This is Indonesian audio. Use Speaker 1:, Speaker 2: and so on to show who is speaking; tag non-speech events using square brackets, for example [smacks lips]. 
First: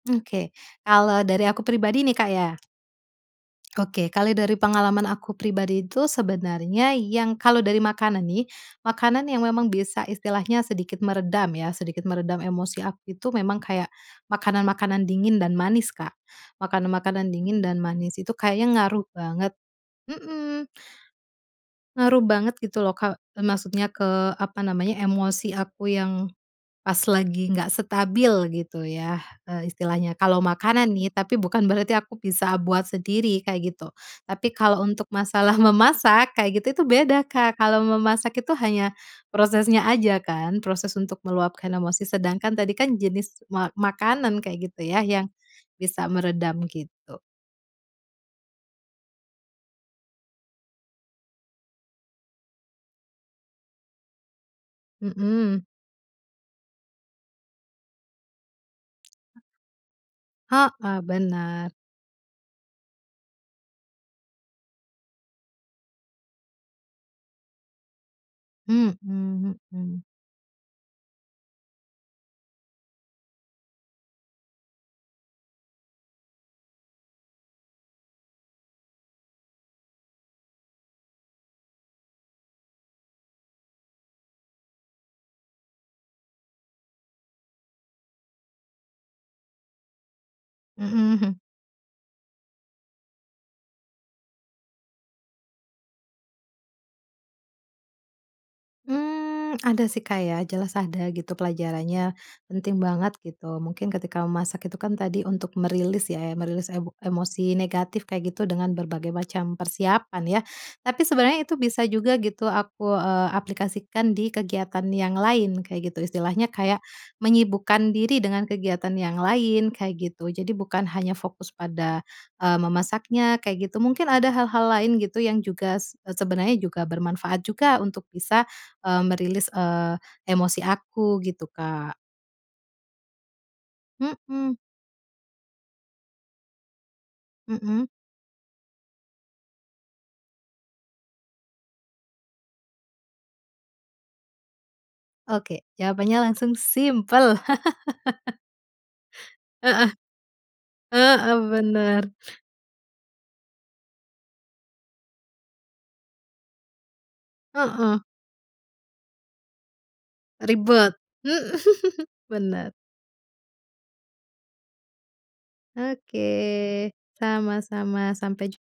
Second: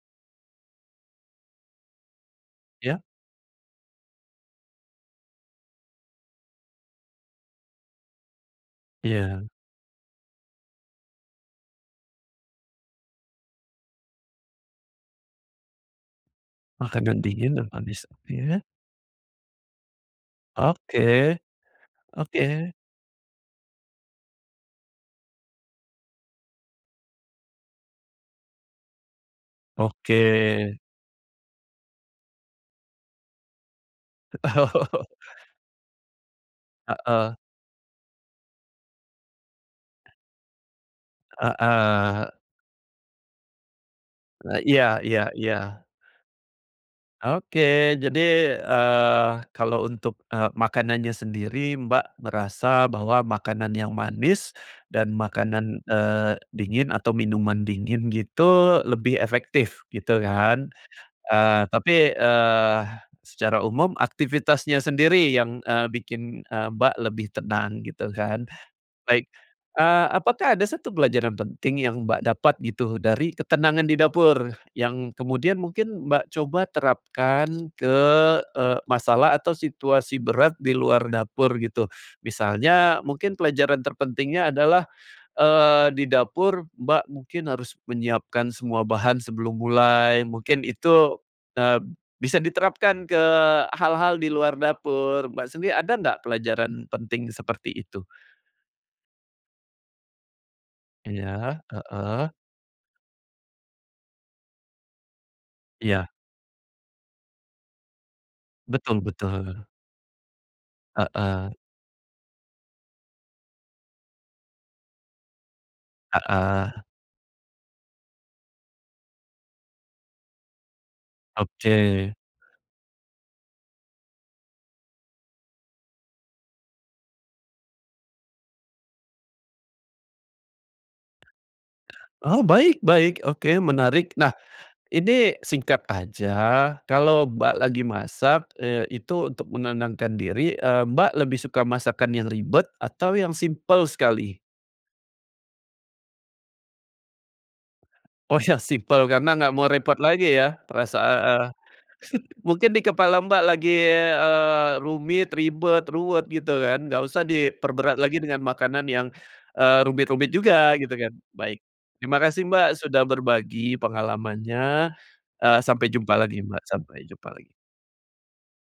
Speaker 1: Oke. Kalau dari aku pribadi nih, Kak, ya?
Speaker 2: Iya?
Speaker 1: [smacks lips] Oke, kali dari pengalaman aku pribadi itu sebenarnya yang kalau dari makanan nih, makanan yang
Speaker 2: Iya.
Speaker 1: memang bisa istilahnya sedikit meredam ya sedikit meredam emosi aku itu memang kayak makanan-makanan dingin dan manis, Kak. Makanan
Speaker 2: Makanan
Speaker 1: makanan
Speaker 2: dingin
Speaker 1: dingin
Speaker 2: yang
Speaker 1: dan
Speaker 2: manis.
Speaker 1: manis itu
Speaker 2: Iya?
Speaker 1: kayaknya ngaruh banget, mhm.
Speaker 2: Oke,
Speaker 1: Ngaruh banget
Speaker 2: oke.
Speaker 1: gitu loh, Kak, maksudnya ke, apa namanya, emosi aku yang pas lagi enggak stabil gitu ya. Eee,
Speaker 2: Oke.
Speaker 1: istilahnya kalau makanan nih, tapi bukan berarti aku bisa buat sendiri, kayak gitu. Tapi kalau untuk
Speaker 2: [chuckles]
Speaker 1: masalah memasak kayak gitu itu beda,
Speaker 2: Heeh.
Speaker 1: Kak. Kalau memasak itu hanya prosesnya aja kan, proses untuk meluapkan emosi.
Speaker 2: Heeh.
Speaker 1: Sedangkan tadi kan jenis ma makanan
Speaker 2: E
Speaker 1: kayak gitu
Speaker 2: iya
Speaker 1: ya,
Speaker 2: iya
Speaker 1: yang
Speaker 2: iya.
Speaker 1: bisa meredam gitu.
Speaker 2: Oke, jadi, eee, kalau untuk, eee, makanannya sendiri Mbak merasa bahwa makanan yang manis dan
Speaker 1: Mhm.
Speaker 2: makanan, eee, dingin atau minuman dingin gitu lebih efektif gitu kan.
Speaker 1: Heeh,
Speaker 2: Eee,
Speaker 1: bener.
Speaker 2: tapi, eee, secara umum aktivitasnya sendiri yang, eee, bikin, eee, Mbak lebih tenang gitu kan.
Speaker 1: Mhm
Speaker 2: Baik,
Speaker 1: mhm.
Speaker 2: eee, apakah ada satu pelajaran penting yang, Mbak, dapat gitu dari ketenangan di dapur yang kemudian mungkin, Mbak, coba terapkan ke, eee, masalah atau situasi berat di luar dapur gitu? Misalnya mungkin pelajaran terpentingnya adalah, eee, di dapur Mbak mungkin harus menyiapkan semua bahan sebelum mulai. Mungkin
Speaker 1: Mhm,
Speaker 2: itu,
Speaker 1: hmm.
Speaker 2: eee, bisa diterapkan ke hal-hal di luar dapur. Mbak sendiri ada nggak pelajaran penting seperti itu?
Speaker 1: Mmm, ada sih, Kak. Ya jelas ada gitu
Speaker 2: Iya,
Speaker 1: pelajarannya,
Speaker 2: heeh.
Speaker 1: penting banget gitu. Mungkin ketika memasak itu kan tadi untuk merilis
Speaker 2: Iya.
Speaker 1: ya, merilis emo emosi negatif kayak gitu dengan
Speaker 2: Betul
Speaker 1: berbagai macam
Speaker 2: betul.
Speaker 1: persiapan ya. Tapi sebenarnya
Speaker 2: Heeh.
Speaker 1: itu bisa juga gitu aku, eee, aplikasikan di kegiatan yang lain kayak gitu. Istilahnya kayak
Speaker 2: Heeh.
Speaker 1: menyibukkan diri dengan kegiatan yang lain, kayak gitu. Jadi bukan hanya fokus pada,
Speaker 2: Oke.
Speaker 1: eee, memasaknya kayak gitu. Mungkin ada hal-hal lain gitu yang juga s sebenarnya juga bermanfaat juga untuk bisa, eee, merilis, eee, emosi aku gitu, Kak.
Speaker 2: Oh, baik baik, oke menarik. Nah
Speaker 1: Mhm.
Speaker 2: ini singkat aja, kalau Mbak lagi
Speaker 1: Mhm.
Speaker 2: masak, eee, itu untuk menenangkan diri, eee, Mbak lebih suka masakan yang ribet atau yang simpel sekali?
Speaker 1: Oke, jawabannya langsung simpel. [laughs]
Speaker 2: Oh yang simpel karena enggak mau
Speaker 1: Heeh.
Speaker 2: repot lagi ya. Perasa
Speaker 1: Heeh,
Speaker 2: eee,
Speaker 1: bener.
Speaker 2: [chuckles] mungkin dikepala Mbak lagi, eee, rumit, ribet, ruwet gitu kan enggak usah diperberat
Speaker 1: Heeh.
Speaker 2: lagi dengan makanan yang, eee, rumit-rumit juga gitu
Speaker 1: Ribet,
Speaker 2: kan,
Speaker 1: mhm,
Speaker 2: baik. Terima kasih, Mbak,
Speaker 1: bener.
Speaker 2: sudah berbagi pengalamannya, eee, sampai jumpa lagi Mbak,
Speaker 1: Oke,
Speaker 2: sampai jumpa lagi.
Speaker 1: sama-sama sampai jum